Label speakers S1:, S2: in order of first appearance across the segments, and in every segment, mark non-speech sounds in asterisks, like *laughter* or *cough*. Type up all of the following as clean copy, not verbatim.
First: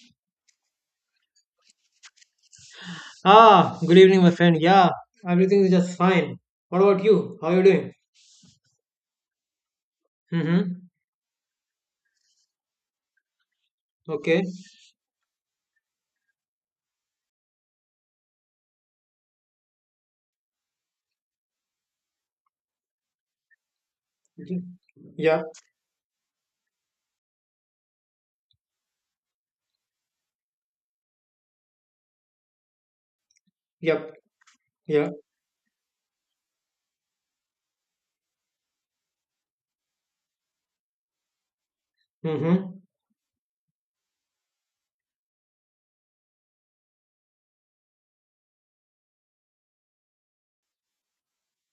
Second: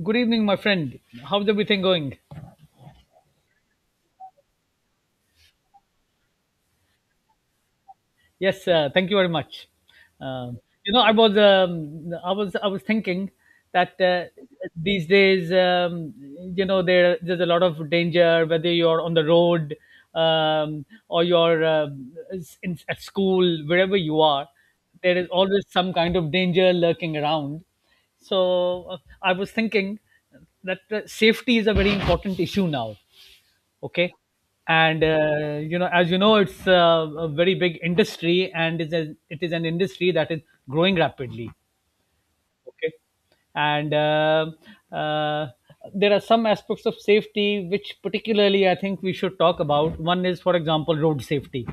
S1: Good evening, my friend. How's everything going?
S2: Ah, good evening, my friend. Yeah, everything is just fine. What about you? How are you doing?
S1: Yes, thank you very much. Um,
S2: Mm-hmm.
S1: I was thinking that
S2: Okay.
S1: these days, there's a lot of danger, whether you're on the road, or you're, in, at school, wherever you are.
S2: Okay.
S1: There is
S2: Yeah.
S1: always some kind of danger lurking around. So, I was thinking that safety is a very important issue now. Okay,
S2: Yep.
S1: and
S2: Yeah.
S1: as you know, it's a very big industry, and it is an industry that is growing rapidly.
S2: Mm-hmm.
S1: Okay, and uh, there are some aspects of safety which particularly I think we should talk about. One is, for example, road safety.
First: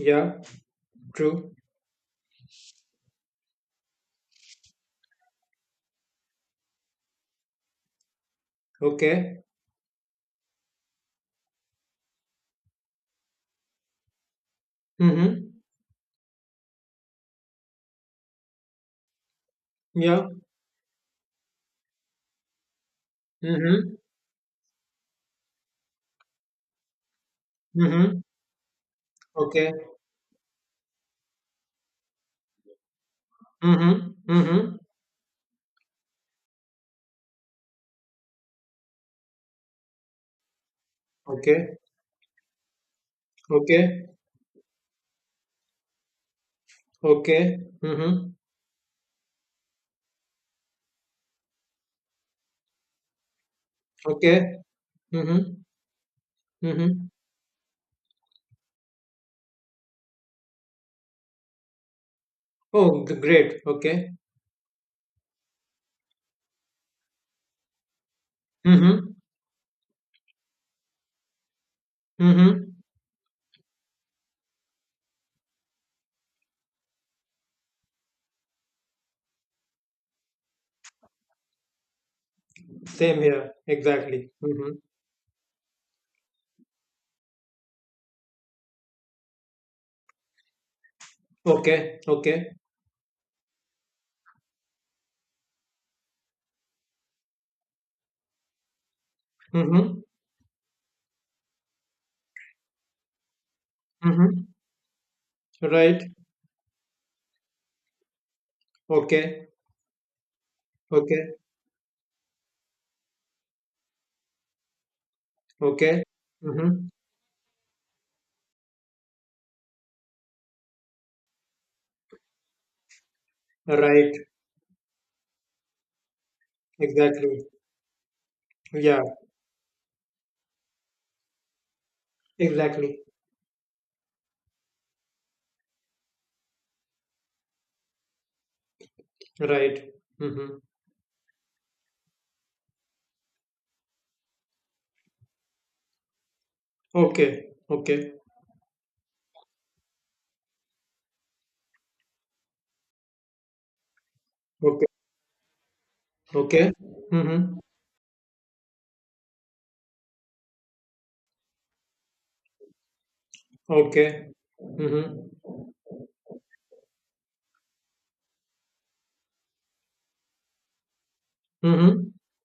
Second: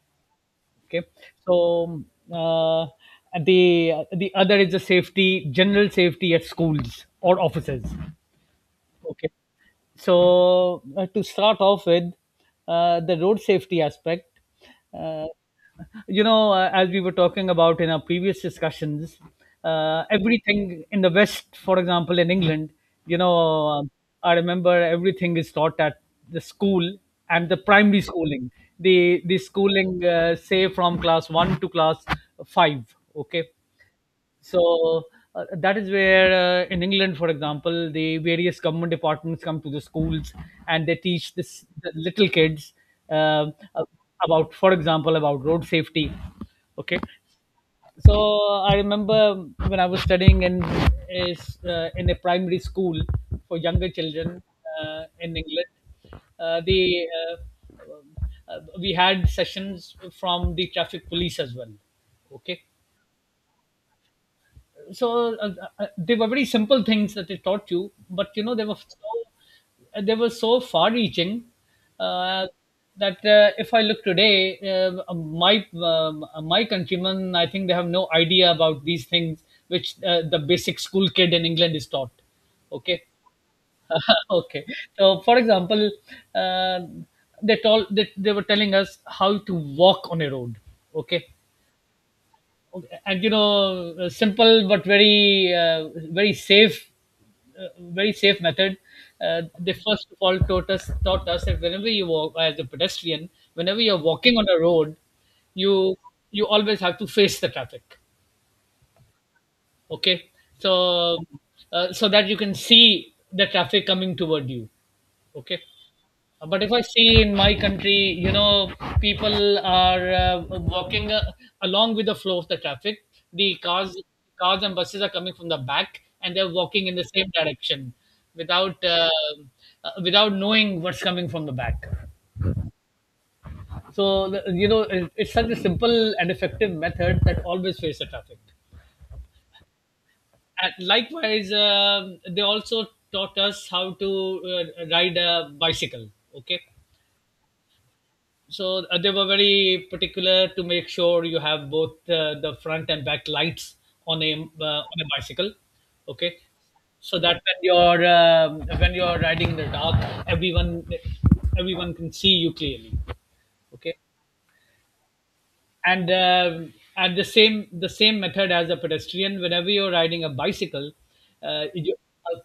S2: Yeah.
S1: Okay,
S2: True.
S1: so uh, the other is the safety, general safety at schools or offices. Okay.
S2: Okay.
S1: So, to start off with, the road safety aspect. Uh,
S2: Mm-hmm.
S1: you know, as we were talking about in our previous discussions,
S2: Yeah.
S1: everything in the West, for example, in England, you know, um,
S2: Mm-hmm.
S1: I remember everything is taught at the school and the primary
S2: Mm-hmm.
S1: schooling. The
S2: Okay.
S1: schooling, say from class one to class five. Okay,
S2: Mm-hmm. Mm-hmm.
S1: so that is where, in England, for example, the various government departments come to the schools and they teach this
S2: Okay.
S1: the little kids uh,
S2: Okay.
S1: about, for example, about road safety. Okay,
S2: Okay.
S1: so
S2: Mm-hmm.
S1: I remember when I was studying in a primary school for younger children,
S2: Okay.
S1: in
S2: Mm-hmm.
S1: England. The
S2: Mm-hmm.
S1: We had sessions from the traffic police as well. Okay,
S2: Oh, great. Okay.
S1: so they were very simple things that they taught you, but you know they were so
S2: Mm-hmm.
S1: uh, they were so far reaching, uh,
S2: Mm-hmm.
S1: that if I look today, my countrymen, I think they have no idea about these things which the basic school kid in England is taught. Okay.
S2: Same here. Exactly.
S1: *laughs* Okay,
S2: Mm-hmm.
S1: so for example, uh, they told, they were telling us how to walk on a road. Okay,
S2: Okay. Okay.
S1: and you know, a simple but very safe uh, very safe method. They
S2: Mm-hmm.
S1: first of all taught us that whenever you walk as a pedestrian, whenever you're walking on
S2: Mm-hmm.
S1: a road, you
S2: Right.
S1: you always have to face the traffic.
S2: Okay.
S1: Okay, so
S2: Okay.
S1: so that you can see the traffic coming toward you. Okay.
S2: Okay.
S1: But if I
S2: Mm-hmm.
S1: see in my country, you know, people are walking along with the flow of the traffic. The cars,
S2: Right.
S1: cars and buses are coming from the back, and they're walking in the same
S2: Exactly.
S1: direction, without,
S2: Yeah.
S1: without knowing what's coming from the back.
S2: Exactly.
S1: So it's such a simple and effective method that always fails the traffic.
S2: Right. Mm-hmm.
S1: And likewise, they also taught us how to uh, ride a bicycle. Okay.
S2: Okay. Okay.
S1: So they were very particular to make sure you have both the front and back lights on a uh,
S2: Okay.
S1: on a bicycle. Okay,
S2: Okay.
S1: so that when
S2: Mm-hmm.
S1: you're, when you're riding in the dark, everyone everyone can see you clearly. Okay,
S2: Okay. Mm-hmm.
S1: and the same method as a pedestrian. Whenever you're riding a bicycle, you
S2: Mm-hmm.
S1: uh,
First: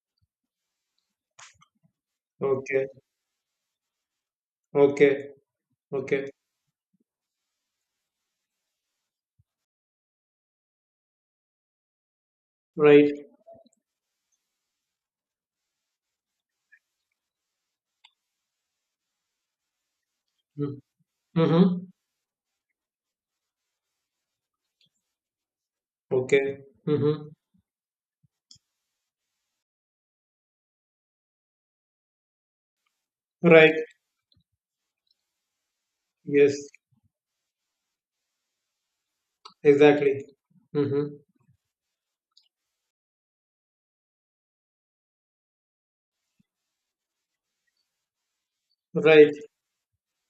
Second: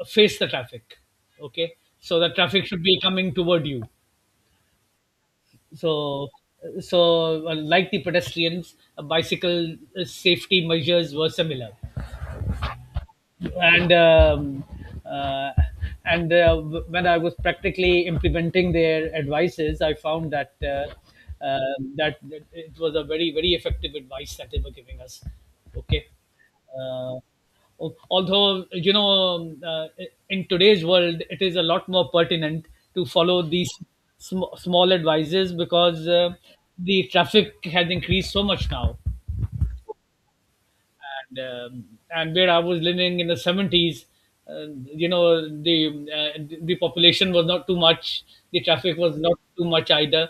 S1: face the traffic. Okay, so the traffic should
S2: Okay.
S1: be coming toward you.
S2: Okay.
S1: So,
S2: Okay.
S1: so, like the pedestrians, bicycle safety measures were similar,
S2: Right.
S1: and uh, when I was practically implementing their advices, I found that,
S2: Mm-hmm.
S1: uh,
S2: Mm-hmm.
S1: that it was a very effective advice that they were giving us. Okay.
S2: Okay.
S1: Uh,
S2: Mm-hmm.
S1: although you know, in today's world it is a lot more pertinent to follow these
S2: Right.
S1: small advices, because
S2: Yes.
S1: the traffic has increased so much now,
S2: Exactly. Mm-hmm.
S1: and, um, and where I was living in the 70s, uh, you know, the population was not too much, the traffic was
S2: Right.
S1: not too much either,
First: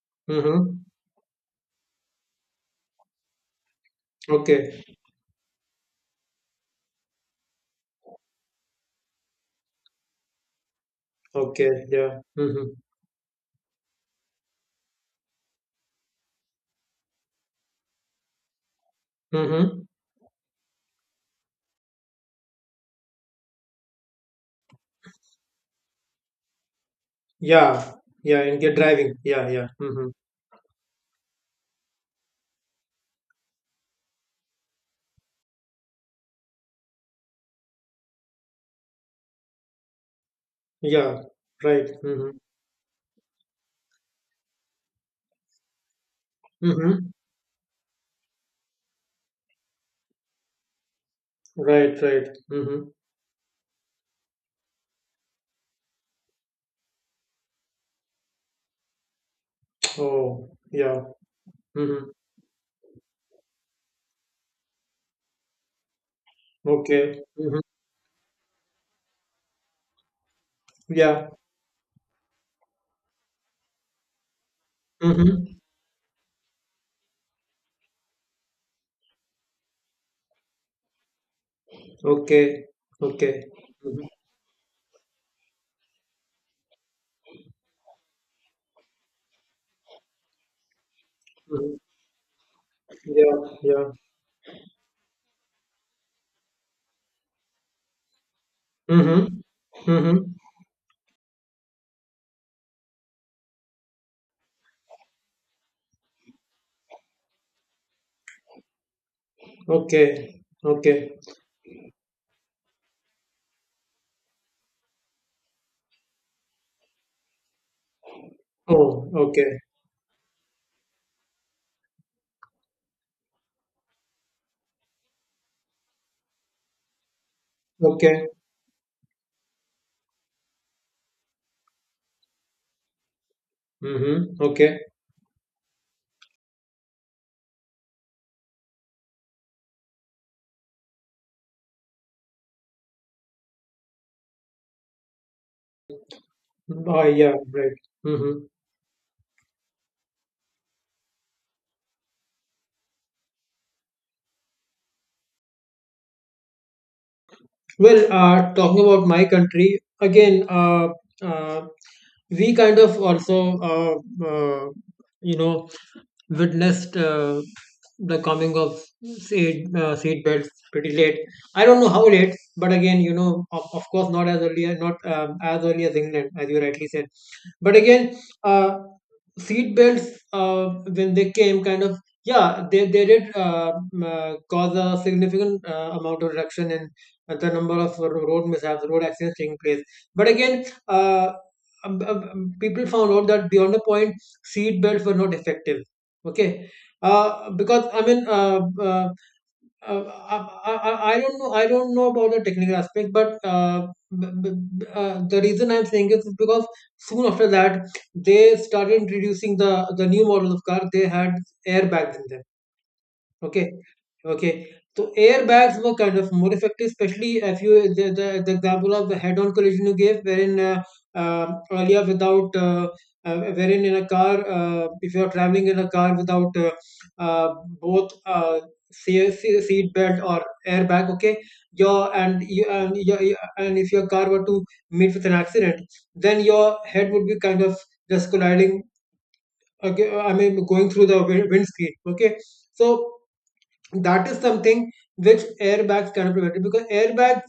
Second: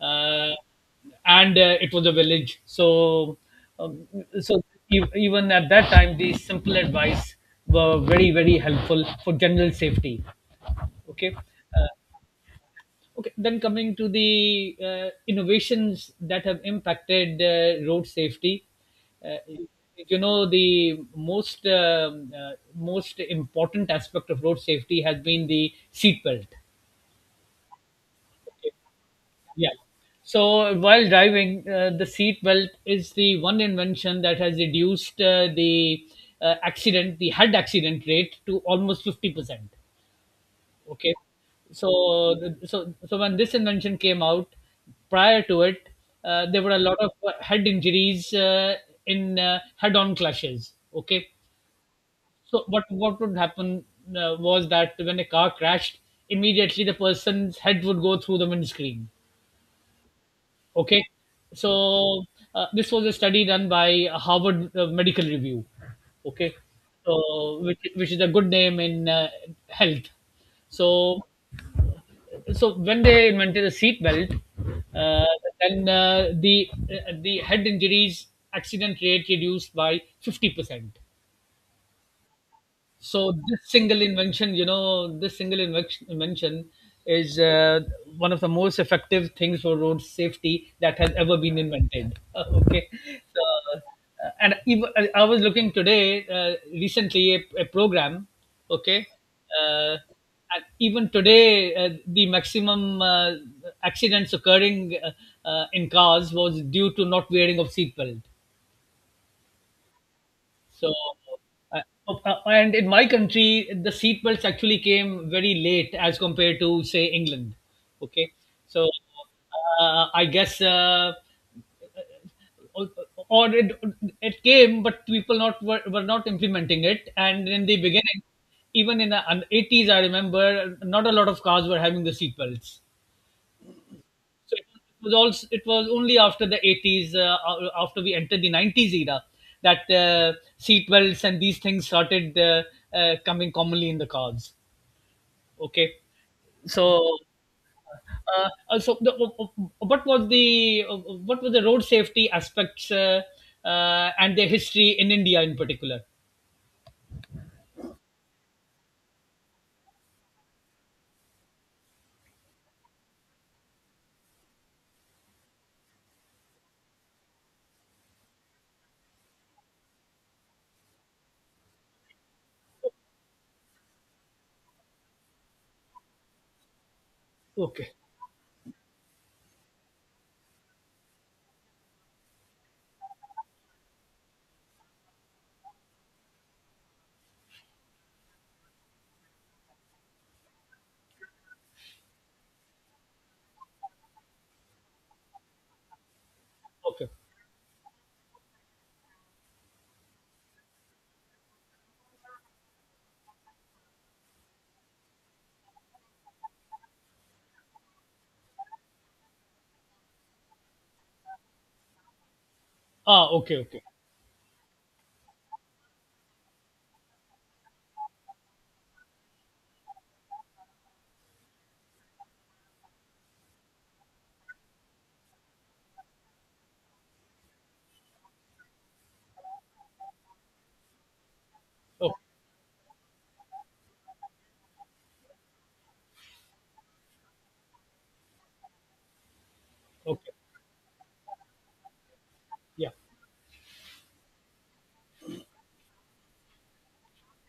S1: uh,
S2: Mm-hmm.
S1: and it was a village. So, um, so
S2: Okay.
S1: even at that time, the simple advice were very helpful for general safety. Okay.
S2: Okay.
S1: Uh,
S2: Yeah. Mm-hmm.
S1: okay, then coming to the innovations that have impacted road safety, uh,
S2: Mm-hmm.
S1: you know, the most important aspect of road safety has been the seat belt.
S2: Yeah, yeah, and get driving. Yeah, yeah.
S1: Yeah.
S2: Mm-hmm.
S1: So while driving, the seat belt is the one invention that has reduced, the head accident rate to almost 50%. Okay,
S2: Yeah, right.
S1: so
S2: Mm-hmm.
S1: so when this invention came out, prior to it, there were a lot
S2: Mm-hmm.
S1: of head injuries, in head on clashes. Okay,
S2: Right, right.
S1: so what
S2: Mm-hmm.
S1: what would happen, was that when a car crashed, immediately the person's head would go through the windscreen.
S2: Oh, yeah.
S1: Okay.
S2: Mm-hmm.
S1: So this was a study done by Harvard medical review. Okay,
S2: Okay. Mm-hmm.
S1: so which is a good name in health. So
S2: Yeah.
S1: when they invented the seat belt, uh,
S2: Mm-hmm.
S1: then the head injuries accident rate reduced by 50%.
S2: Okay.
S1: So
S2: Okay.
S1: this single
S2: Mm-hmm.
S1: invention, you know, this single invention is one of the most effective things for road safety that has ever been
S2: Mm-hmm.
S1: invented. *laughs* Okay, so,
S2: Yeah, yeah.
S1: and even, I was looking today, recently, a program. Okay.
S2: Mm-hmm.
S1: uh,
S2: Mm-hmm.
S1: and even today, the maximum accidents occurring, in cars, was due to not wearing of seatbelt.
S2: Okay.
S1: So,
S2: Okay.
S1: uh, so, and in my country, the seat belts actually came very late as compared to, say, England. Okay. So,
S2: Oh, okay.
S1: I guess, uh, uh, or it, it came, but people not were, were not implementing it. And in the beginning,
S2: Okay.
S1: even in the 80s, I remember not a lot of cars were having the seat belts.
S2: Mm-hmm.
S1: So
S2: Okay.
S1: it was only after the 80s, after we entered the 90s era, that seat belts and these things started coming commonly in the cars. Okay, so,
S2: Oh, yeah, right. Mm-hmm.
S1: also the, what was the what were the road safety aspects, and their history in India in particular?
S2: Well, talking about my country again, uh, we kind of also, you know, witnessed the coming of seed beds pretty late. I don't know how late, but again, of course, not as early, as- not as early as England, as you rightly said. But
S1: Okay.
S2: again, seat belts when they came, kind of, yeah, they did cause a significant amount of reduction in the number of road mishaps, road accidents taking place. But again, people found out that beyond a point, seat belts were not effective. Okay,
S1: Okay.
S2: uh, Because I mean, uh, I don't know about the technical aspect, but b- b- the reason I'm saying is because soon after that, they started introducing the new model of car. They had airbags in them.
S1: Ah, okay,
S2: Okay,
S1: okay.
S2: okay. So airbags were kind of more effective, especially if you the example of the head-on collision you gave, wherein earlier without wherein in a car, if you are traveling in a car without uh, both seat belt or airbag, okay, your
S1: Okay.
S2: and you and your- and if your car were to meet with an accident, then your head would be kind of just colliding. Okay,
S1: Okay.
S2: I mean going through the windscreen. Okay, so
S1: Yeah.
S2: that is something which airbags cannot prevent it, because airbags,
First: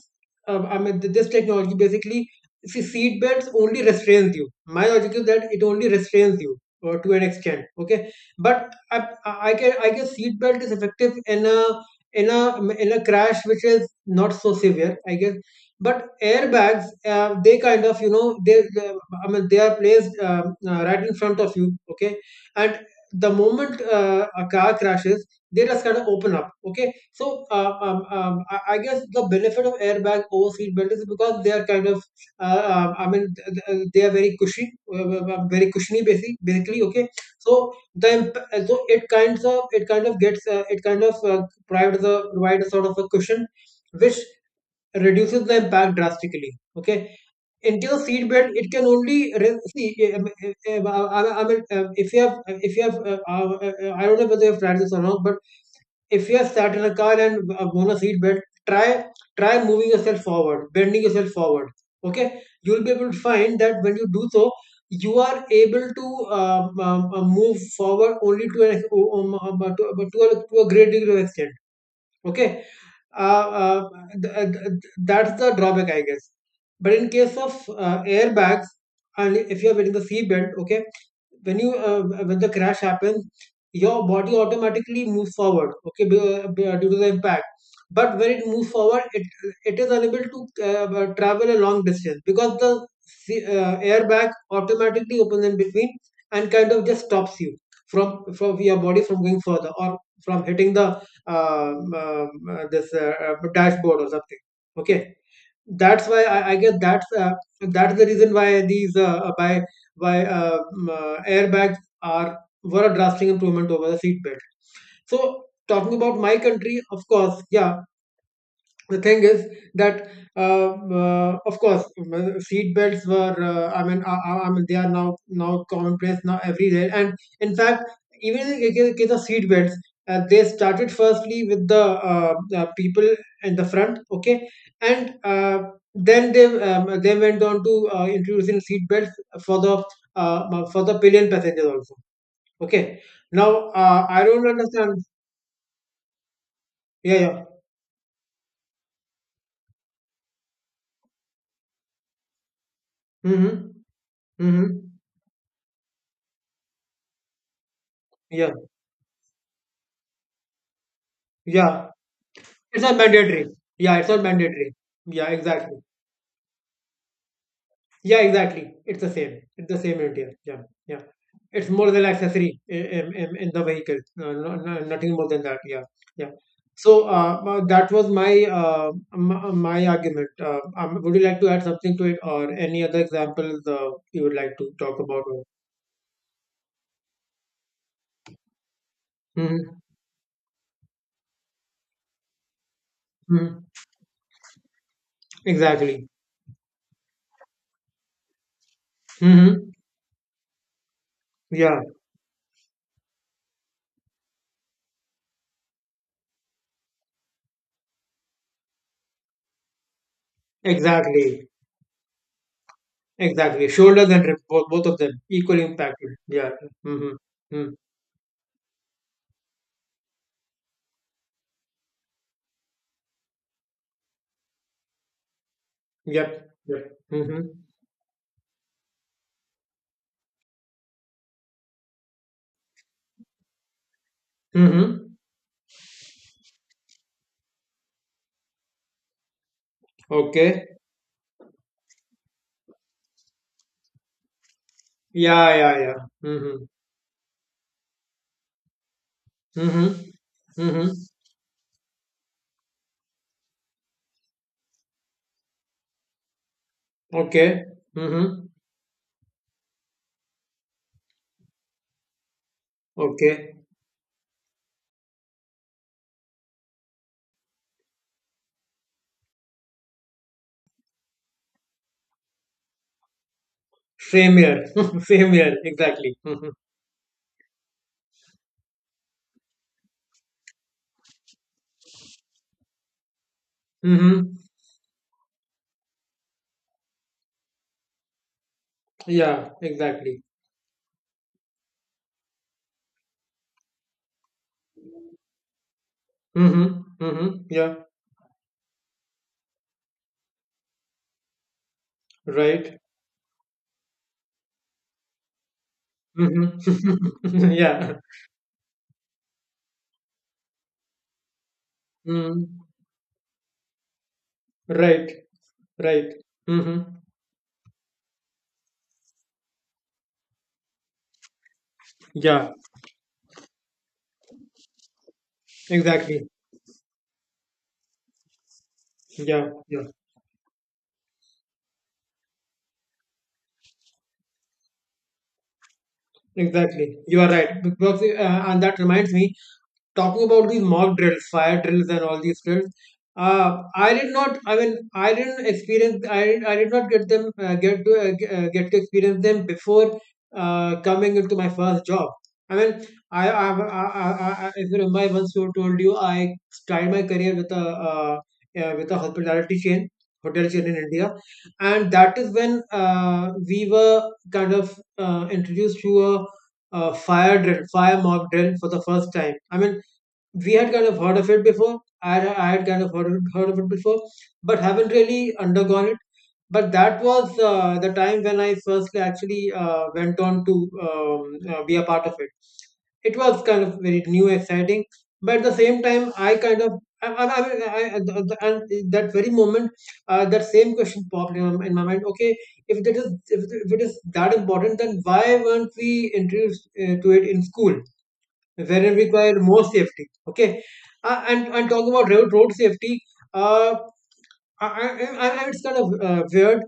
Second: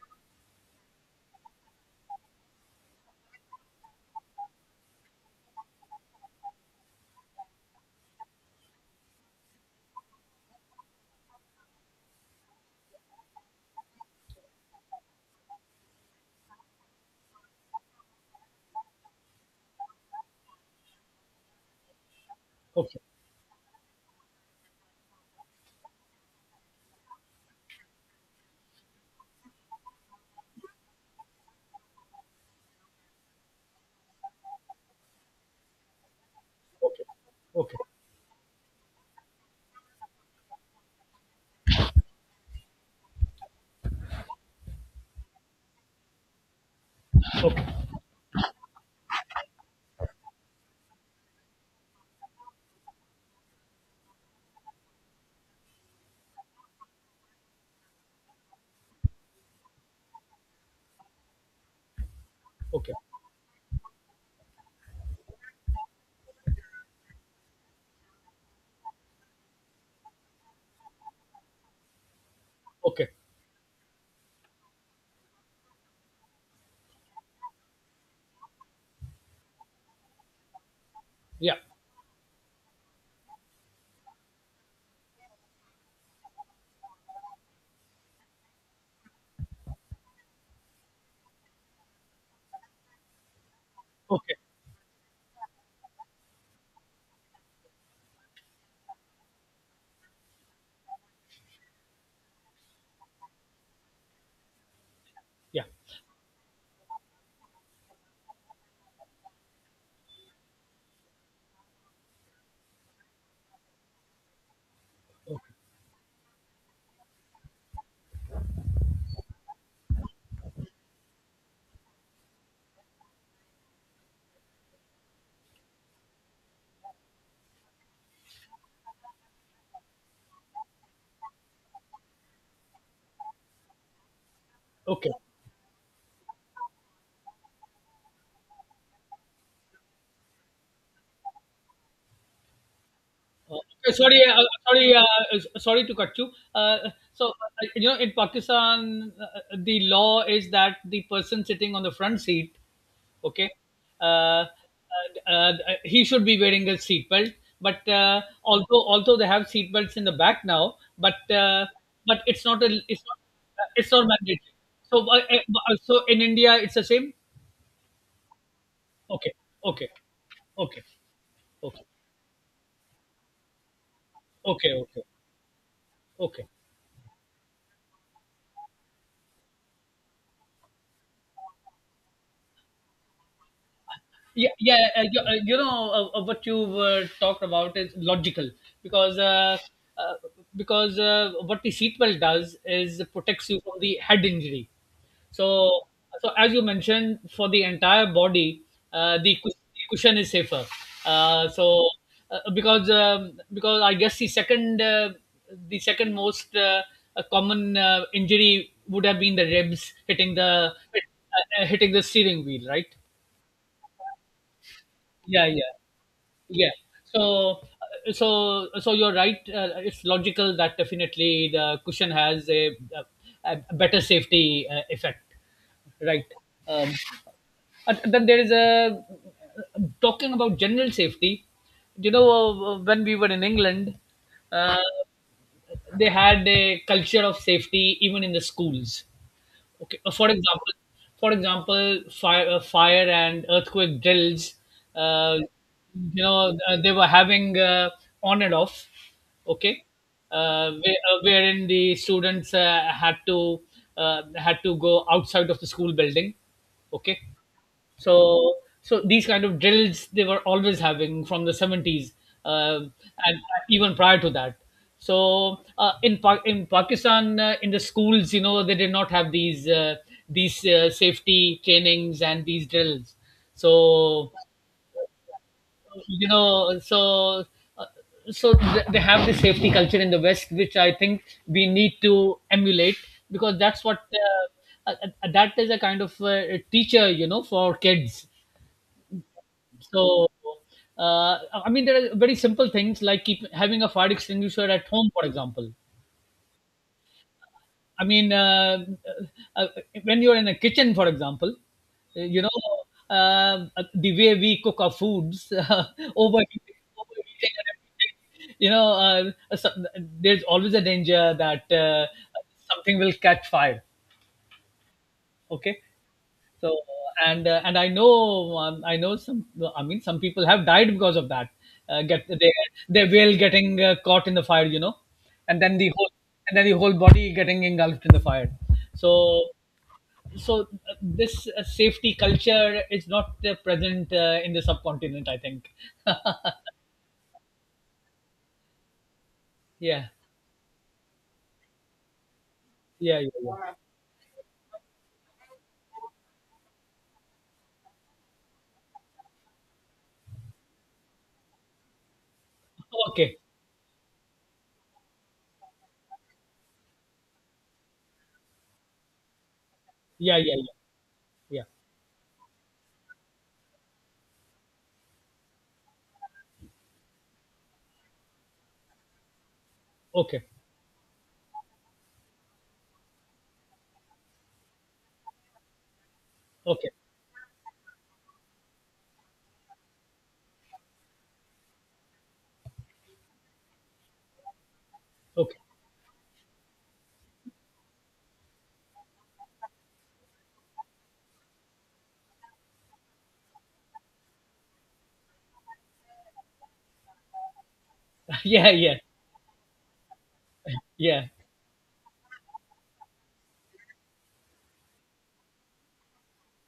S2: I mean, this technology basically, see, seat belts only restrains you. My logic is that it only restrains you, or to an extent, okay, but I can, I guess, seat belt is effective in a in a crash which is not so severe, I guess. But airbags, they kind of, they, uh, I mean, they are placed, right in front of you, okay, and
S1: Okay.
S2: the moment a car crashes, they just kind of open up. Okay, so I guess the benefit of airbag over seat belt is because they are kind of, I mean, they are very cushy, very cushiony, basically.
S1: Okay.
S2: Okay. So
S1: Okay.
S2: the so it kind of gets, it kind of, provides a sort of a cushion, which reduces the impact drastically. Okay,
S1: Okay.
S2: into the seat belt, it can only see. I mean, if you have, I don't know whether you have tried this or not, but if you are sat in a car and, on a seat belt, try try moving yourself forward, bending yourself forward. Okay, you'll be
S1: Okay.
S2: able to find that when you do so, you are able to, move forward only to an to a great degree of extent. Okay,
S1: Okay.
S2: uh, uh, that's the drawback, I guess. But in case of airbags, and if you're wearing the seatbelt, okay,
S1: Yeah.
S2: when you when the crash happens, your body automatically moves forward, okay, due to the impact. But when it moves forward, it is unable to travel a long distance, because the airbag
S1: Okay.
S2: automatically opens in between and kind of just stops you from your body from going further, or from hitting the, this, dashboard or something. Okay,
S1: Yeah.
S2: that's why, I guess, that's the reason why these, by why airbags are were a drastic improvement over the seat belt. So
S1: Okay.
S2: talking about my country, of course, yeah, the thing is that, uh, of course, seat belts were, I mean they are now commonplace now everywhere. And in fact, even in the case of seat belts, they started firstly with the, people in the front, okay,
S1: Okay.
S2: and then they went on to introducing seat belts for the pillion passengers also. Okay,
S1: Uh,
S2: now,
S1: okay, sorry,
S2: I don't understand.
S1: sorry, sorry to cut you. Uh,
S2: Yeah,
S1: so,
S2: yeah.
S1: you know, in Pakistan, the law is that the person sitting on the front seat, okay,
S2: Mm-hmm.
S1: uh, uh,
S2: Mm-hmm.
S1: uh, he should be wearing a seat belt. But
S2: Yeah,
S1: although they have seat belts in the back now, but
S2: yeah.
S1: it's not a
S2: It's not mandatory.
S1: it's
S2: Yeah,
S1: not
S2: it's not
S1: mandatory.
S2: mandatory.
S1: So,
S2: Yeah, exactly.
S1: so in India, it's the same.
S2: Yeah, exactly. It's the
S1: Okay.
S2: same. It's the
S1: Okay.
S2: same in India. Yeah,
S1: Okay.
S2: yeah. It's
S1: Okay.
S2: more than accessory in the vehicle. No, no,
S1: Okay.
S2: no,
S1: Okay.
S2: nothing more than that. Yeah, yeah.
S1: Okay.
S2: So that was my argument. Would you like to add something to it, or any other examples you would
S1: Yeah,
S2: like to
S1: yeah,
S2: talk about?
S1: you know what you were talked about is logical, because
S2: Mm-hmm.
S1: uh, what the seatbelt does is it protects
S2: Mm-hmm.
S1: you from the head injury. So
S2: Exactly.
S1: so, as you mentioned, for the entire body, the, cus-
S2: Mm-hmm.
S1: the cushion is safer.
S2: Yeah,
S1: So because I guess the second most common injury would have been the ribs hitting the
S2: exactly.
S1: uh, uh, hitting the steering wheel, right?
S2: Exactly. Shoulders and rib, both, both of them
S1: Yeah,
S2: equally
S1: yeah.
S2: impacted. Yeah.
S1: Yeah.
S2: Mm-hmm.
S1: So,
S2: Mm.
S1: so, you're right. It's logical that definitely the cushion has a better safety effect, right?
S2: Yep. Yep.
S1: Um,
S2: Mm-hmm.
S1: and then there is a talking about general safety. You know, when we were in England, uh,
S2: Mm-hmm.
S1: they had a culture of safety even in the schools. Okay. For
S2: Okay.
S1: example, fire, fire and earthquake drills. Uh,
S2: Yeah. Yeah. Yeah.
S1: you know,
S2: Mm-hmm.
S1: they were having on and off. Okay,
S2: Mm-hmm. Mm-hmm.
S1: wherein the students had to go outside of the school building. Okay,
S2: Okay. Mm-hmm.
S1: so these kind of drills they were always having from the 70s, and
S2: Okay.
S1: even prior to that. So in Pakistan, in the schools, you know, they did not have these, safety trainings and these drills. So
S2: Same here. *laughs* Same here. Exactly.
S1: you
S2: Mm-hmm.
S1: know so uh, they have the safety culture in the West, which I think we need to emulate, because that's what,
S2: Mm-hmm.
S1: uh, uh, that is a kind of teacher, you know, for kids.
S2: Yeah. Exactly.
S1: So, uh, I mean, there are very simple things like keep having a fire extinguisher at home, for example.
S2: Mm-hmm. Mm-hmm. Yeah.
S1: I mean, uh, uh, when you're in a kitchen, for example, uh, you know,
S2: Right.
S1: uh, the way we cook our foods, *laughs* overheating,
S2: Mm-hmm. *laughs*
S1: overheating and
S2: yeah.
S1: everything, you know, there's always a danger that
S2: Mm-hmm.
S1: something will catch fire.
S2: Right.
S1: Okay.
S2: Right.
S1: So
S2: Mm-hmm.
S1: and I know some, I mean, some people have died because of that. Get
S2: Yeah.
S1: their, whale getting caught in the fire, you know, and then
S2: Exactly.
S1: the whole body getting engulfed in the fire. So
S2: Yeah. Yeah.
S1: so this safety culture is not present in the subcontinent, I think. *laughs*
S2: Exactly, you are right. Because, and that reminds me,
S1: Yeah.
S2: talking about these mock drills, fire drills, and all these drills,
S1: Yeah. Yeah, yeah.
S2: I did not. I mean, I didn't experience. I did not get them, get to experience them before coming into my first job. I mean, I
S1: Okay.
S2: I, I, I, I if you remember, I once told you I started my career with uh, a hospitality chain,
S1: Yeah. Yeah.
S2: hotel
S1: Yeah.
S2: chain in India,
S1: Yeah.
S2: and that is when we were kind of introduced to a, fire drill, fire mock drill for the first time. I mean,
S1: Okay.
S2: we had kind of heard of it before. I had kind of heard of it before, but haven't really undergone it. But
S1: Okay.
S2: that was the time when I first actually went on to, be a part of it. It was kind of very new, exciting, but at the
S1: Okay.
S2: same time, I kind of I, mean, I- the- and that very moment, that same question popped in my mind. Okay, if that is if it is that important, then why weren't we introduced to it in school?
S1: *laughs* Yeah.
S2: Wherein
S1: Yeah.
S2: we require more safety, okay,
S1: Yeah.
S2: and talk about road safety, uh, it's kind of weird.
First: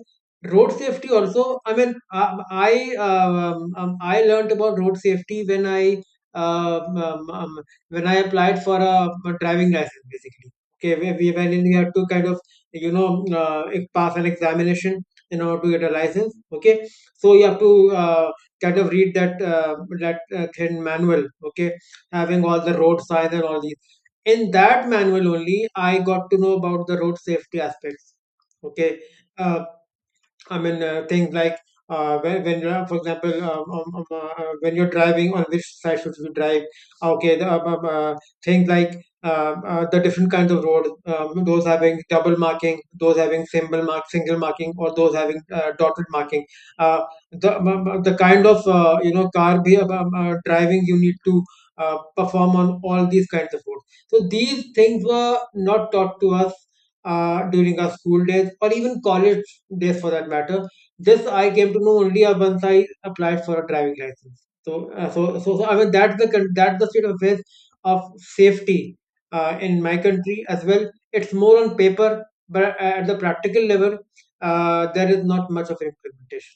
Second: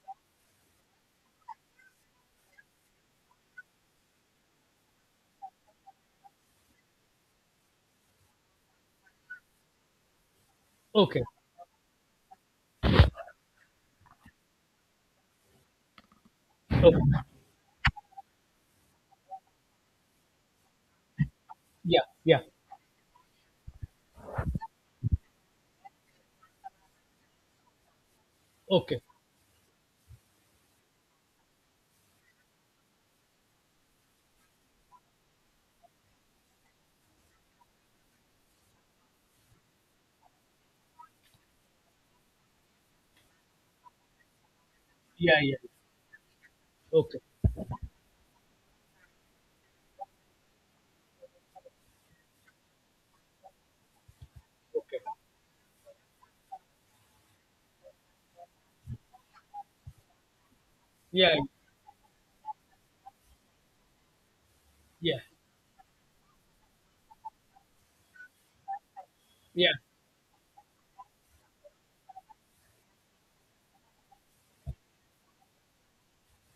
S2: Road safety also. I mean, I learned about road safety when I, um, um, um, when I applied for a driving license, basically. Okay,
S1: Okay.
S2: we when we have to kind of, pass an examination in order to get a license. Okay,
S1: Okay.
S2: so you have to, kind of read that, thin manual. Okay,
S1: Yeah.
S2: having
S1: Yeah.
S2: all the road signs and all these, in that manual only I got to know about the road safety aspects, okay,
S1: Okay.
S2: uh, I mean, things like, when you for example, when you're driving, on which side should you drive? Okay, things like, the different kinds of road, those having double marking, those having symbol mark, single marking, or those
S1: Yeah.
S2: having
S1: Yeah.
S2: dotted marking. Uh,
S1: Okay.
S2: the the kind of, you know car be driving you need to perform on all these kinds of roads. So these
S1: Okay.
S2: things were not taught to us during our school days, or even college days for that matter. This
S1: Yeah.
S2: I came to know only once I applied for a driving license. So,
S1: Yeah.
S2: so I mean that's the state of affairs of safety
S1: Yeah.
S2: in my country as well. It's more on paper, but at the practical level, there is not much of implementation.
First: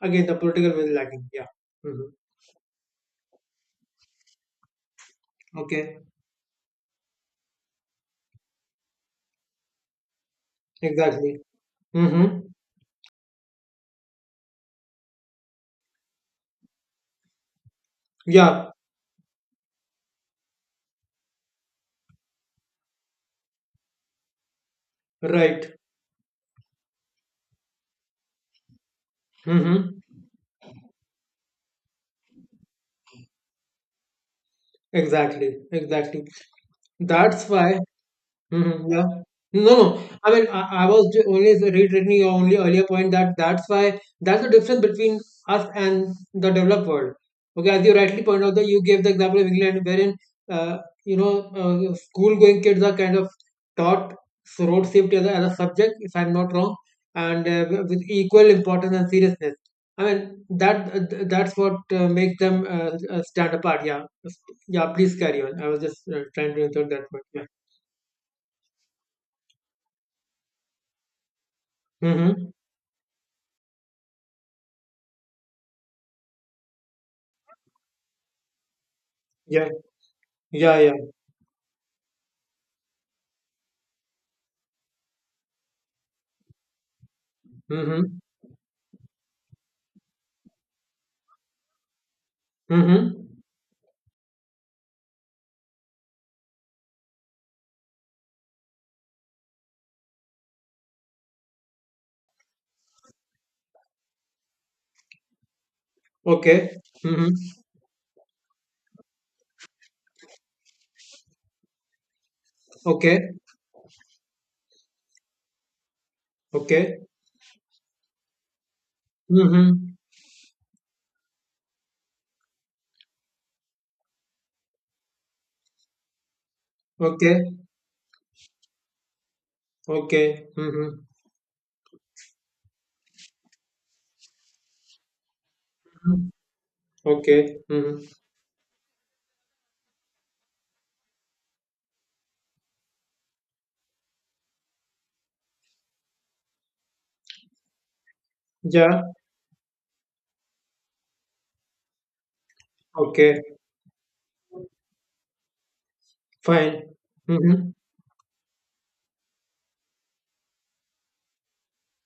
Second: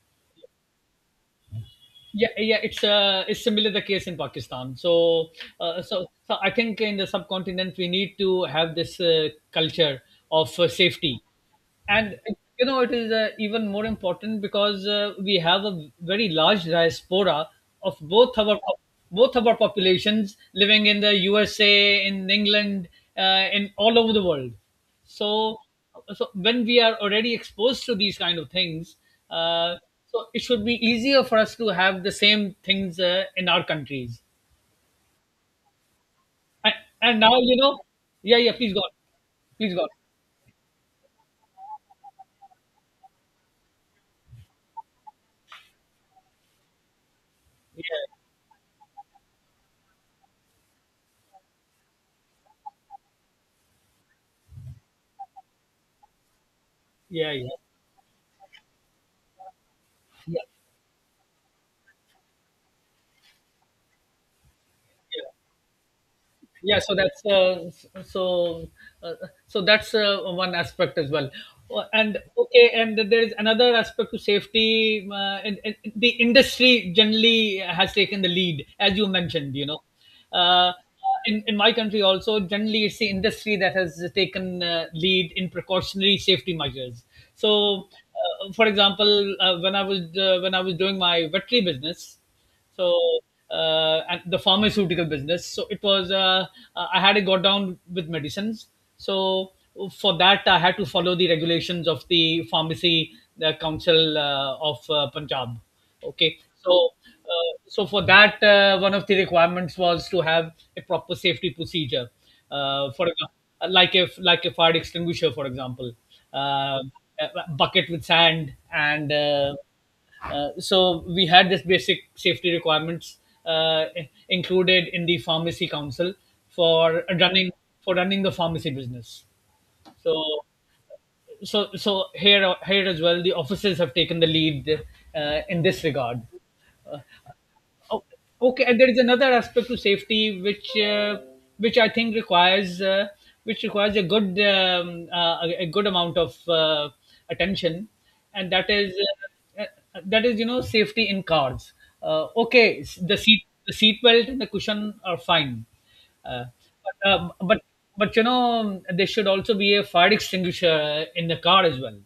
S2: Again, the political will lacking. Yeah. Mm-hmm.
S1: Yeah, yeah, it's it's similar the case in Pakistan. So, uh,
S2: Okay.
S1: so, so I think in the subcontinent we need to have this culture of safety.
S2: Exactly.
S1: And
S2: Mm-hmm.
S1: you know it is even more important because we have a very large diaspora of both our
S2: Yeah.
S1: both of our populations living in the USA, in England, in all over the world. So,
S2: Right.
S1: so when we are already exposed to these kind of things, uh,
S2: Mm-hmm.
S1: so it should be easier for us to have the same things in our countries.
S2: Exactly. Exactly.
S1: And, and now
S2: That's
S1: you
S2: why.
S1: know, yeah, yeah. Please go
S2: Mhm,
S1: on.
S2: yeah. No,
S1: Please go on.
S2: no. Only reiterating your only earlier point that that's the difference between us and the developed world. Okay, as you rightly point out, that you gave the example of England, wherein uh, school-going kids are kind of taught road safety as a subject, if I'm not wrong,
S1: Yeah,
S2: and
S1: yeah,
S2: with equal importance and seriousness.
S1: yeah,
S2: That's what makes them stand apart. Yeah, yeah. Please
S1: yeah.
S2: carry on. I was just trying to
S1: yeah
S2: insert
S1: so
S2: that point.
S1: that's
S2: Yeah.
S1: uh, so uh, so that's one aspect as well. And
S2: Mm-hmm.
S1: okay, and there is another aspect to safety , and the industry generally has taken the lead as you mentioned, you
S2: Yeah,
S1: know, uh,
S2: yeah, yeah.
S1: in my country also generally it's the industry that has taken lead in precautionary safety measures. So
S2: Mm-hmm.
S1: for example, when I was doing my veterinary business, so
S2: Mm-hmm.
S1: and the pharmaceutical business. So it was I had to go down with medicines. So for that, I had to follow the regulations of the pharmacy, the council of Punjab. Okay,
S2: Okay.
S1: so.
S2: Mm-hmm.
S1: So for that, one of the requirements was to have a proper safety procedure. For
S2: Okay.
S1: example, like if like a fire extinguisher, for example, uh,
S2: Okay.
S1: a bucket with sand and
S2: Mm-hmm.
S1: so we had this basic safety requirements uh, included in the pharmacy council for
S2: Okay.
S1: running the pharmacy business. So
S2: Okay. Mm-hmm.
S1: here as well, the offices have taken the lead in this regard.
S2: Okay. Mm-hmm.
S1: Oh, okay, and there is another aspect to safety which I think requires which requires a good amount of attention, and that is
S2: Yeah.
S1: that is, you know, safety in cars. Okay, the
S2: Okay.
S1: seat belt and the cushion are fine, uh,
S2: Fine.
S1: but
S2: Mm-hmm.
S1: but you know there should also be a fire extinguisher in the car as well.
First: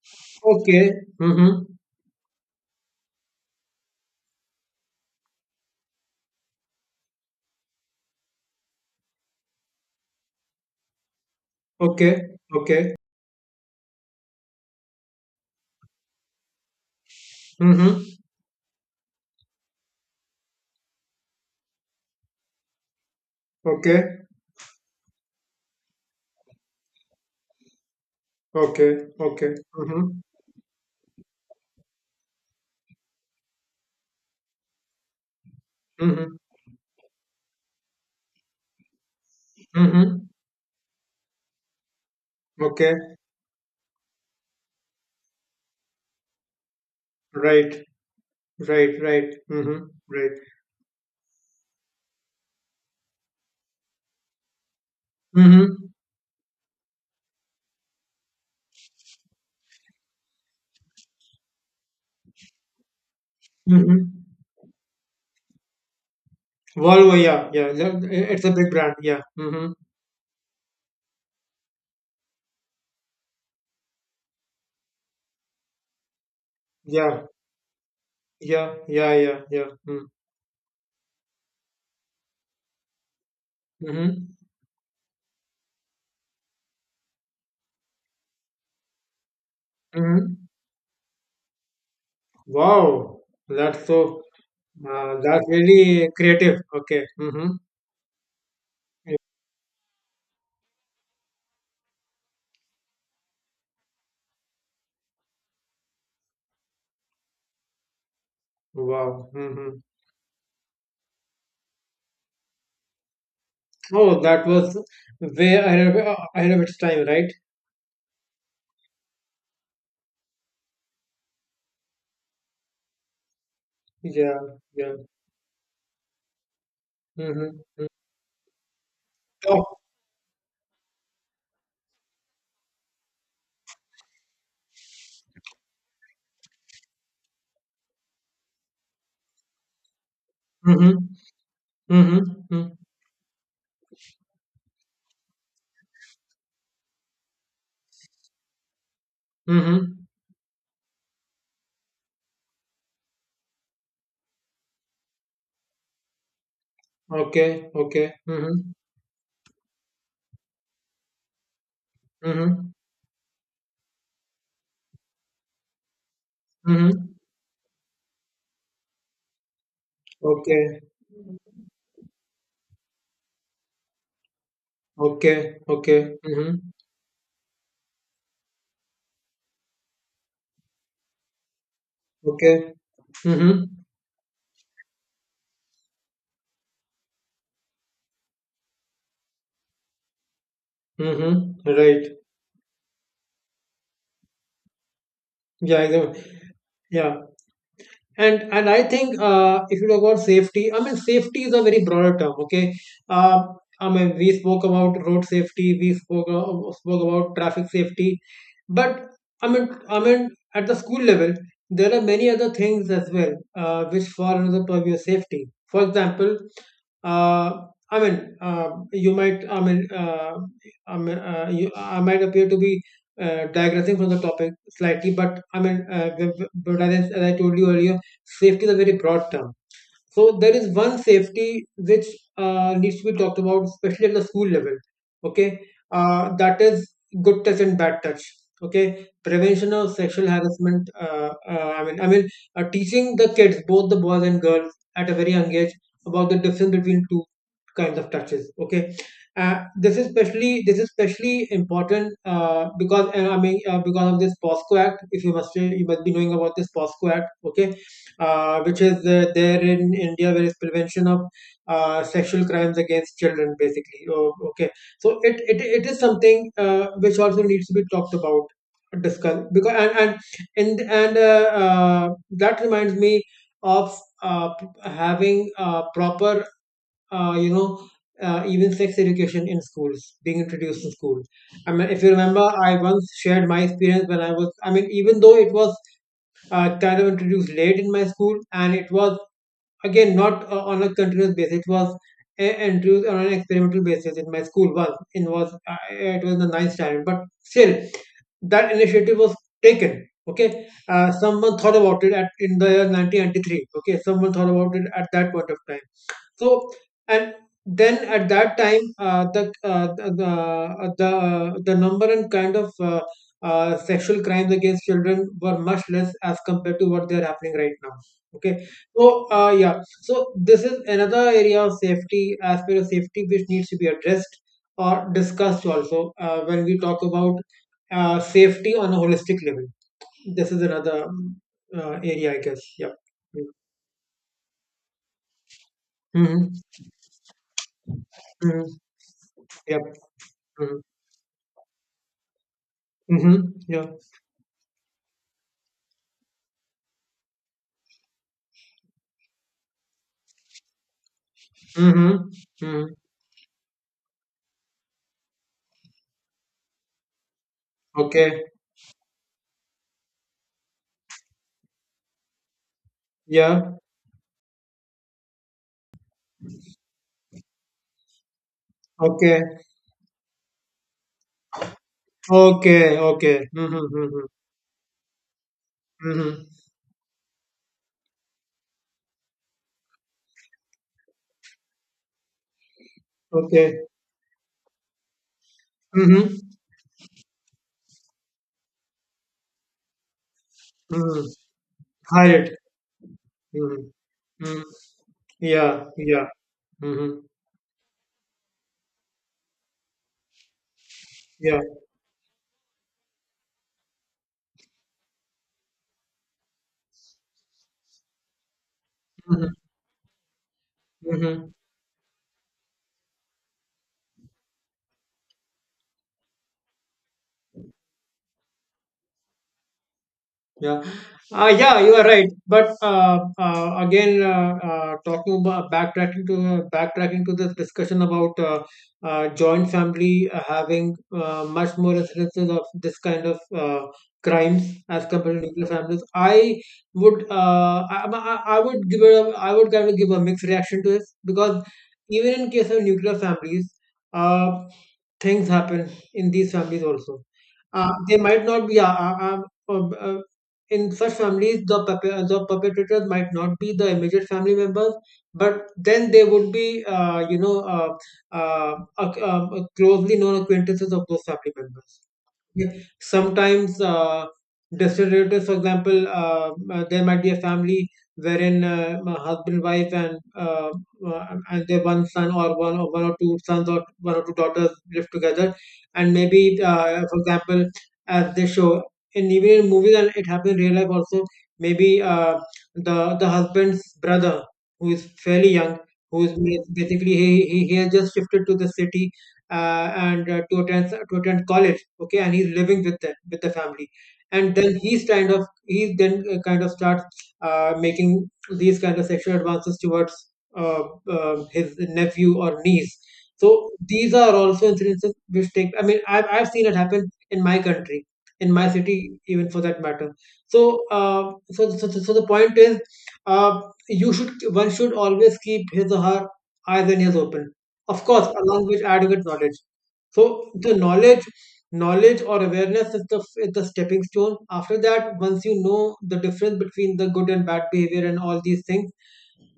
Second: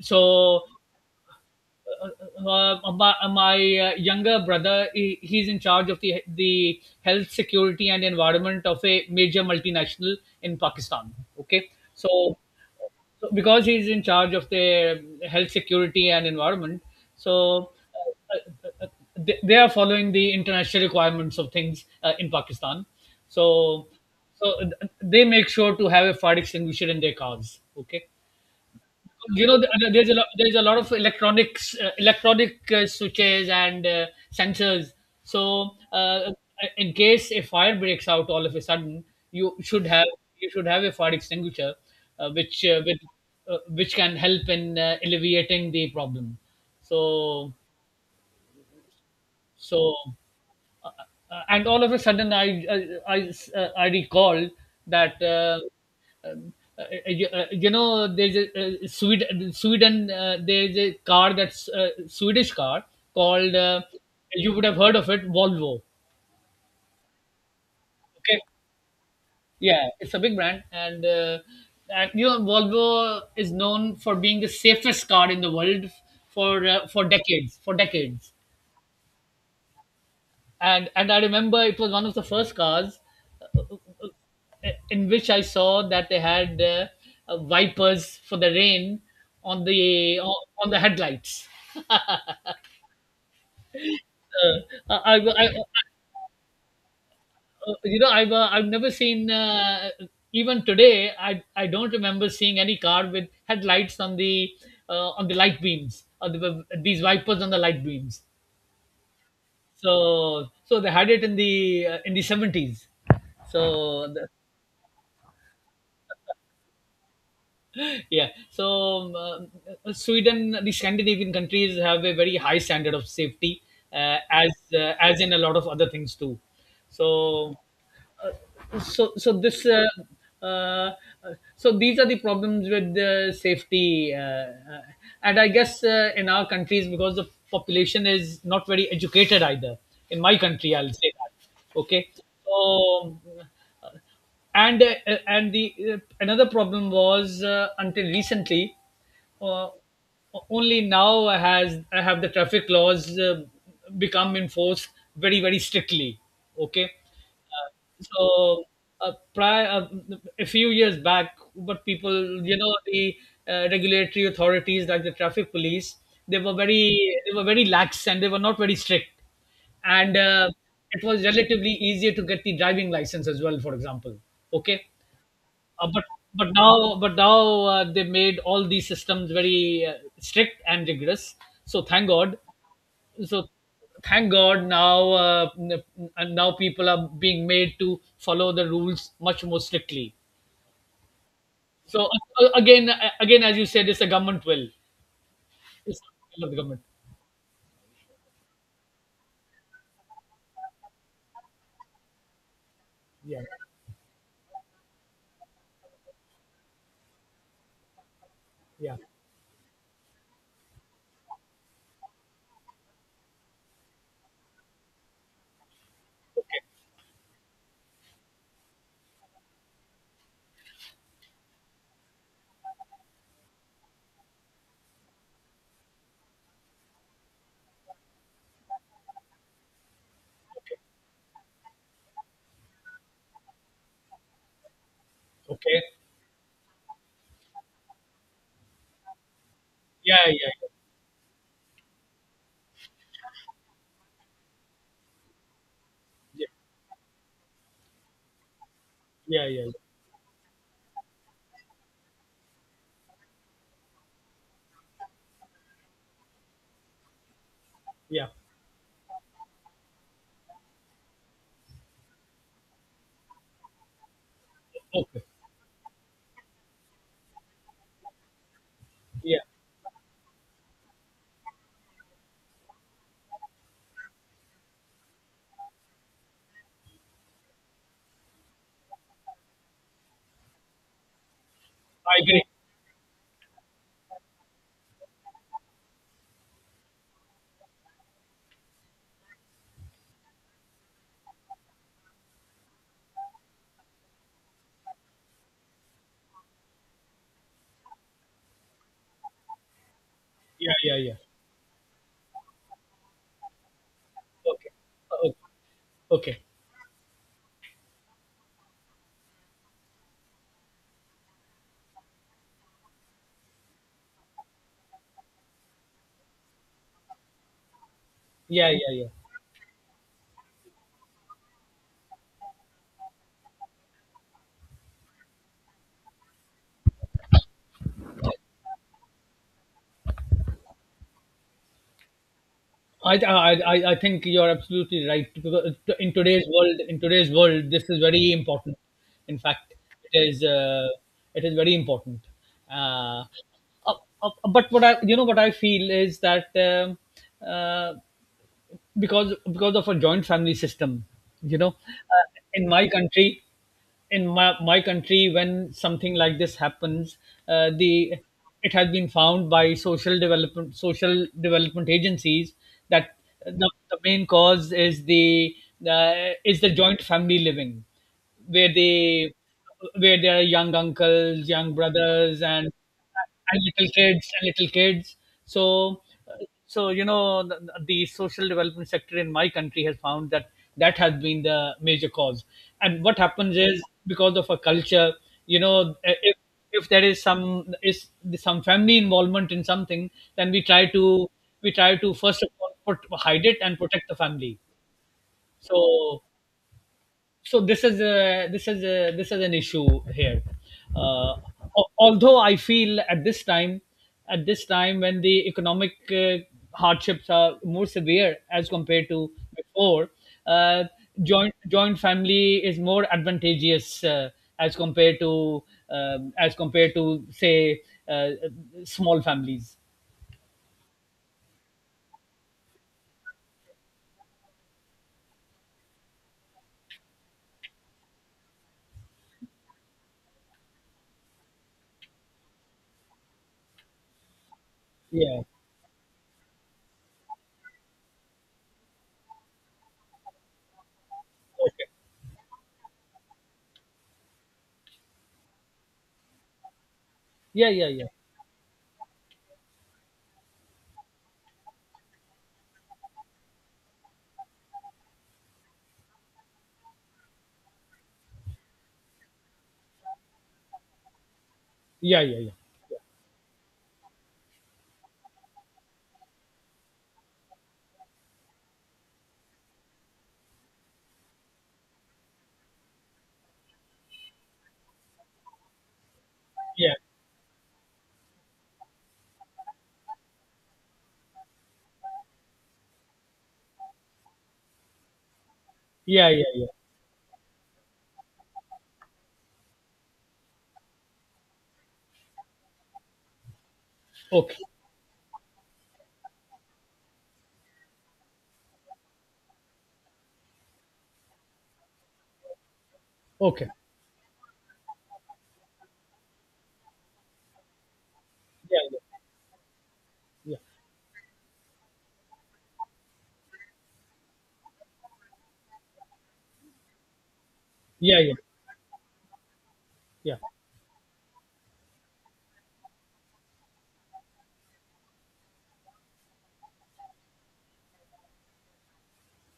S1: So
S2: Okay. Mm-hmm.
S1: my younger brother, he's in charge of the health security and environment of a major multinational in Pakistan. Okay.
S2: Okay.
S1: So
S2: Okay.
S1: so because he's in charge of the health security and environment, so
S2: Mm-hmm.
S1: uh, uh, uh, they are following the international requirements of things in Pakistan. So
S2: Okay.
S1: so they make sure to have a fire extinguisher in their cars. Okay,
S2: Okay.
S1: you
S2: Okay.
S1: know, there's a
S2: Mm-hmm.
S1: lot, there's a lot of electronics, electronic switches and sensors. So
S2: Mm-hmm.
S1: in case a fire breaks out all of a sudden, you should have,
S2: Mm-hmm.
S1: you should have a fire extinguisher uh, which uh, with,
S2: Okay.
S1: which can help in alleviating the problem. So
S2: Right. Right. Right. Mm-hmm.
S1: so
S2: Right.
S1: and all of a sudden, I I, I recalled that
S2: Mm-hmm.
S1: um, you, you know, there's a Sweden Sweden there's a car that's Swedish car called
S2: Mm-hmm.
S1: you would have heard of it, Volvo.
S2: Volvo. Yeah. Yeah. Yeah,
S1: Okay,
S2: it's a big brand. Yeah. Mm-hmm.
S1: yeah, it's a big brand, and you know Volvo is known for being the safest car in the world for
S2: Yeah,
S1: decades, for decades.
S2: yeah, yeah, yeah, yeah. Mm.
S1: And I remember it was one of the first cars uh,
S2: Hmm.
S1: in which I saw that they had wipers for the rain
S2: Hmm.
S1: on the headlights.
S2: Wow, that's so,
S1: Uh, I, I,
S2: that's
S1: I, uh,
S2: really creative. Okay. Mm-hmm.
S1: you know, I've never seen even today. I don't remember seeing any car with headlights on the light beams or the, these wipers on the light beams.
S2: Wow. Hmm.
S1: So so they had it in the in the 70s. So
S2: Oh, that was way ahead of its time, right?
S1: yeah, so Sweden, the Scandinavian countries have a very high standard of safety,
S2: Yeah, yeah.
S1: as in a lot of other things too. So,
S2: Mm-hmm.
S1: so so
S2: Oh,
S1: this, uh, uh, so these are the problems with the safety, and I guess in our countries, because the population is not very educated either. In my country, I'll
S2: mm-hmm.
S1: say that. Okay,
S2: Mm-hmm.
S1: so. uh, and the another problem was until recently, uh,
S2: Mm-hmm.
S1: only now has have the traffic laws become enforced very, very strictly. Okay.
S2: Okay, okay.
S1: So
S2: Mm-hmm.
S1: Prior, a few years back, but people, you
S2: Mm-hmm.
S1: know, the regulatory authorities like the traffic police, they were very
S2: Mm-hmm.
S1: they were very lax and they were not very strict, and
S2: Okay,
S1: it was relatively easier to get the driving license as well, for example. Okay,
S2: okay,
S1: but
S2: okay.
S1: but
S2: Mm-hmm.
S1: now but now they made all these systems very strict and rigorous. So thank God.
S2: Okay.
S1: So
S2: Mm-hmm.
S1: thank God now and now people are being made to follow the rules much more strictly.
S2: Mm-hmm.
S1: So
S2: Right.
S1: again as you said, it's the government will,
S2: Yeah, I
S1: it's
S2: know.
S1: the will of the government.
S2: Yeah. And I think if you talk about safety, I mean safety is a very broader term. Okay,
S1: Yeah,
S2: uh, I mean we spoke about road safety, we spoke about traffic safety,
S1: yeah.
S2: but I mean at the school level there are many other things as well which fall under the purview of safety. For example,
S1: Okay.
S2: uh, I mean, you might, I mean, you, I might appear to be digressing from the topic slightly, but but as I told you earlier. Safety is a very broad term. So there is one safety which needs to be talked about, especially at the school level. Okay,
S1: Okay.
S2: that is good touch and bad touch. Okay, prevention of
S1: Yeah,
S2: sexual
S1: yeah, yeah,
S2: harassment. Teaching the kids, both the boys and girls, at a very young age about the
S1: yeah,
S2: difference between two kinds of touches. Okay,
S1: yeah, yeah,
S2: this is especially important because I mean because of this POSCO Act. If you must be knowing about this POSCO Act. Okay,
S1: yeah.
S2: which is there in India, where is prevention of sexual crimes against children, basically. Oh, okay, so
S1: Okay.
S2: it is something which also needs to be talked about,
S1: Yeah,
S2: discussed because and that reminds me of having proper, uh, you know. Even sex education in schools being introduced in schools. I mean, if you
S1: I
S2: remember,
S1: agree.
S2: I once shared my experience when I was. I mean, even though it was kind of introduced late in my school, and it was again not on a continuous basis. It was introduced on an experimental basis in my school once. It was in the ninth standard, but still that initiative was taken. Okay,
S1: Yeah, yeah, yeah.
S2: someone thought about it at, in the year 1993. Okay, someone thought
S1: Okay.
S2: about it at that
S1: Okay.
S2: point of time,
S1: Okay.
S2: so, and then at that time, the number and kind of sexual crimes against children were much less as compared to what they are happening right now. Okay,
S1: Yeah, yeah, yeah.
S2: so yeah, so this is another area of safety, aspect of safety which needs to be addressed or discussed also when we talk about safety on a holistic level. This is another area, I guess. Yeah.
S1: I, th- I think you're absolutely right because
S2: Mm-hmm.
S1: in today's world, this is very
S2: Mm-hmm.
S1: important. In fact,
S2: Yep.
S1: it is uh, it is very important. Uh,
S2: Mhm. Yeah.
S1: uh, but what I, you know, what I feel is that uh, because of a joint family system, you know,
S2: Mhm.
S1: in my
S2: Mhm.
S1: country, in my country, when something like this happens, the
S2: Okay.
S1: it has been found by social development agencies that
S2: Yeah.
S1: the main cause is the joint family living, where they,
S2: Okay.
S1: where there are young uncles, young brothers,
S2: Okay. Okay.
S1: and
S2: Mhm.
S1: little
S2: Mhm.
S1: kids and little kids So
S2: Mhm.
S1: so you know the social development sector in my country has found that that has been the major cause. And what happens is
S2: Okay.
S1: because of a culture, you know, eh,
S2: Mhm.
S1: if there is some family involvement in something, then we try
S2: Mhm.
S1: to, we try to
S2: Hide
S1: first of
S2: it.
S1: all put, hide it and
S2: Mhm.
S1: protect the family.
S2: Mhm. Yeah.
S1: So
S2: Yeah. Mhm.
S1: so this is a, this is a, this is an issue here, uh,
S2: Yeah.
S1: although I feel at this time, at this time when the economic hardships are more severe as compared to
S2: Mhm.
S1: before, uh,
S2: Mhm.
S1: joint family is more advantageous as compared to, as compared to, say, uh, small families.
S2: Yeah, yeah, you are right. But again, talking about backtracking to this discussion about joint family having much more instances of this kind of crimes as compared
S1: Yeah.
S2: to nuclear families. I would give I would kind of give a mixed reaction to this because
S1: Okay.
S2: even in case of nuclear families, uh, things happen in these families also.
S1: Yeah, yeah,
S2: Uh,
S1: yeah,
S2: they might not be uh, uh, in such families the perpetrators might not be the immediate family members but then they would be closely known acquaintances of those family members,
S1: yeah, yeah, yeah,
S2: yeah. Sometimes distant relatives, for example, there might be a family wherein a husband, wife, and and their one son or one or two sons or one or two daughters live together, and maybe,
S1: yeah,
S2: for example, as they show in even in movies and it happens in real life also, maybe the husband's brother who is fairly young, who
S1: yeah,
S2: is
S1: yeah, yeah.
S2: basically he has just shifted to the city and to attend college, okay, and he's living with them with the family and
S1: Okay,
S2: then he's kind of he then kind of starts making these kind of sexual advances towards uh, his nephew or niece. So
S1: okay.
S2: these are also incidences which take, I mean, I've seen it happen in my country, in my
S1: Yeah,
S2: city
S1: yeah,
S2: even for that matter.
S1: yeah,
S2: So so, so so the point is uh, you should one should always keep his or her eyes and ears open, of
S1: yeah,
S2: course,
S1: yeah.
S2: along with adequate knowledge.
S1: Yeah,
S2: So the knowledge, knowledge or awareness is the stepping stone. After that, once you know the difference between the good and bad behavior and all these things,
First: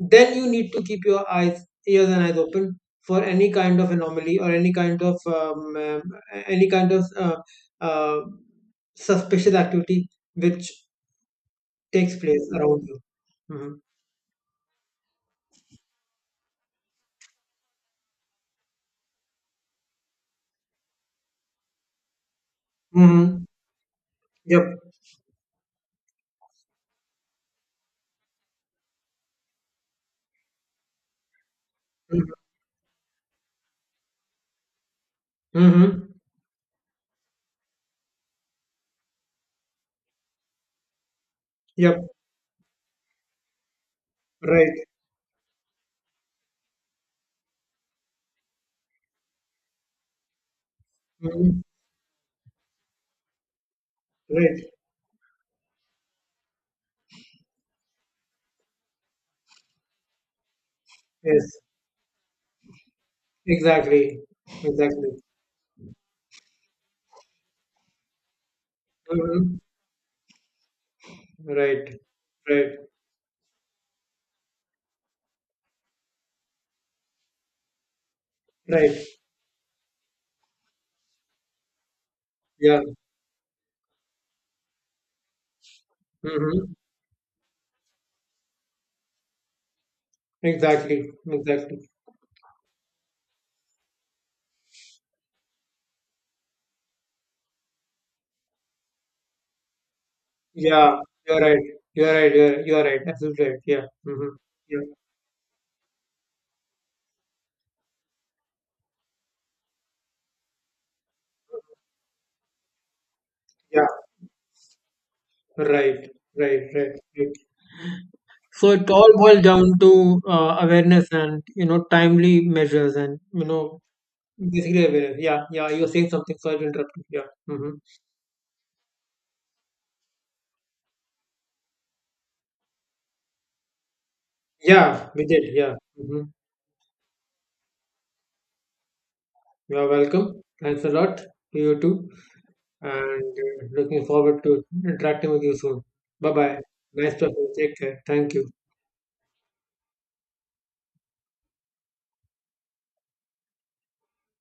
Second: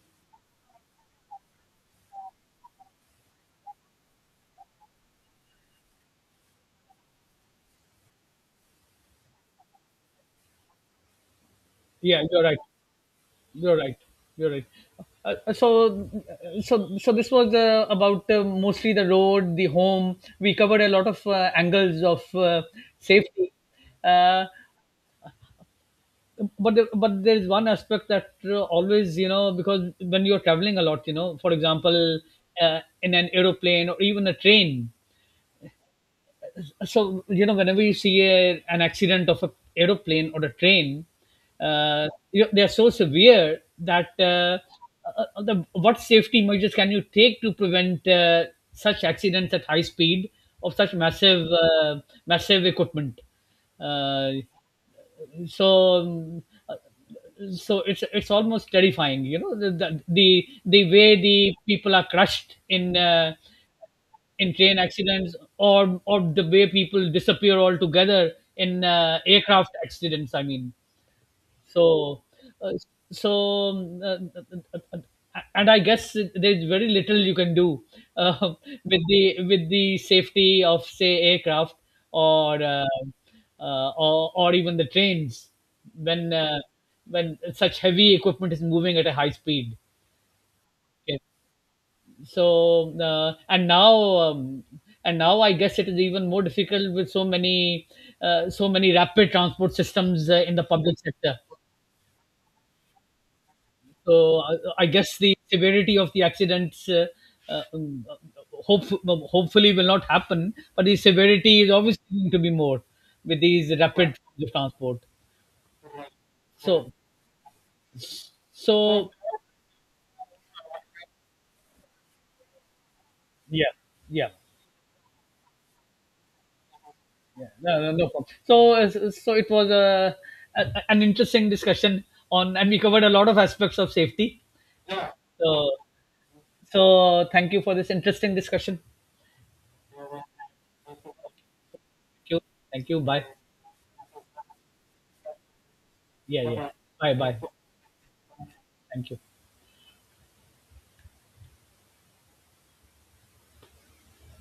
S2: then you need to keep your eyes, ears, and eyes open for any kind of anomaly or any kind of uh, suspicious activity which takes
S1: yeah, you're
S2: place
S1: right.
S2: around you. Mm-hmm.
S1: You're right. You're right. So this was about mostly the road, the home. We covered a lot of angles of
S2: Mm-hmm.
S1: safety, uh,
S2: Yep.
S1: but there is one aspect that always, you know, because when you're traveling a lot, you know, for example,
S2: Mm-hmm.
S1: in an aeroplane or even a train,
S2: Mm-hmm.
S1: so you know whenever you see a, an accident of a aeroplane or a train,
S2: Yep.
S1: uh, they are so severe that
S2: Right.
S1: the, what safety measures can you take to prevent such accidents at high speed of such massive
S2: Hmm.
S1: massive equipment, uh,
S2: Right.
S1: so um, so it's almost terrifying, you know, the way the
S2: Yes,
S1: people are crushed
S2: exactly,
S1: in train
S2: exactly.
S1: accidents, or the way people disappear altogether in
S2: Hmm.
S1: aircraft accidents, I mean.
S2: Right,
S1: So uh,
S2: right,
S1: so um, uh, uh, uh, and I guess there's very little you can do uh, *laughs* with
S2: right.
S1: the, with the safety of, say, aircraft or
S2: Yeah.
S1: uh, or even the trains when uh,
S2: Hmm.
S1: when such heavy equipment is moving at a high speed.
S2: Exactly,
S1: Okay,
S2: exactly.
S1: so and now I guess it is even more difficult with so many so many rapid transport systems in the public
S2: Yeah,
S1: sector.
S2: you're right. You're right. You're right. Absolutely right. Yeah.
S1: So
S2: Hmm. Yeah.
S1: I guess the severity of the accidents uh, um, hope, hopefully will not happen, but the severity is obviously going to be more with these
S2: Yeah.
S1: rapid transport.
S2: Right. Right. Right.
S1: So
S2: Right. So it
S1: so
S2: all boils down to awareness and you know timely measures and you
S1: yeah,
S2: know
S1: yeah.
S2: basically awareness. Yeah. Yeah. You're saying something, so I'll interrupt you. Yeah.
S1: Yeah,
S2: Hmm.
S1: no, no, no problem. So, so it was a an interesting discussion on, and we covered a lot of aspects of safety.
S2: Yeah. We did.
S1: So,
S2: Yeah. Hmm.
S1: so thank you for this interesting discussion.
S2: You are
S1: Thank
S2: welcome. Thanks a lot. To you too.
S1: you, thank you. Bye.
S2: And looking forward to interacting with you soon. Bye
S1: Yeah,
S2: bye.
S1: yeah. Bye,
S2: Nice
S1: bye.
S2: talking. Take care. Thank you.
S1: Thank you.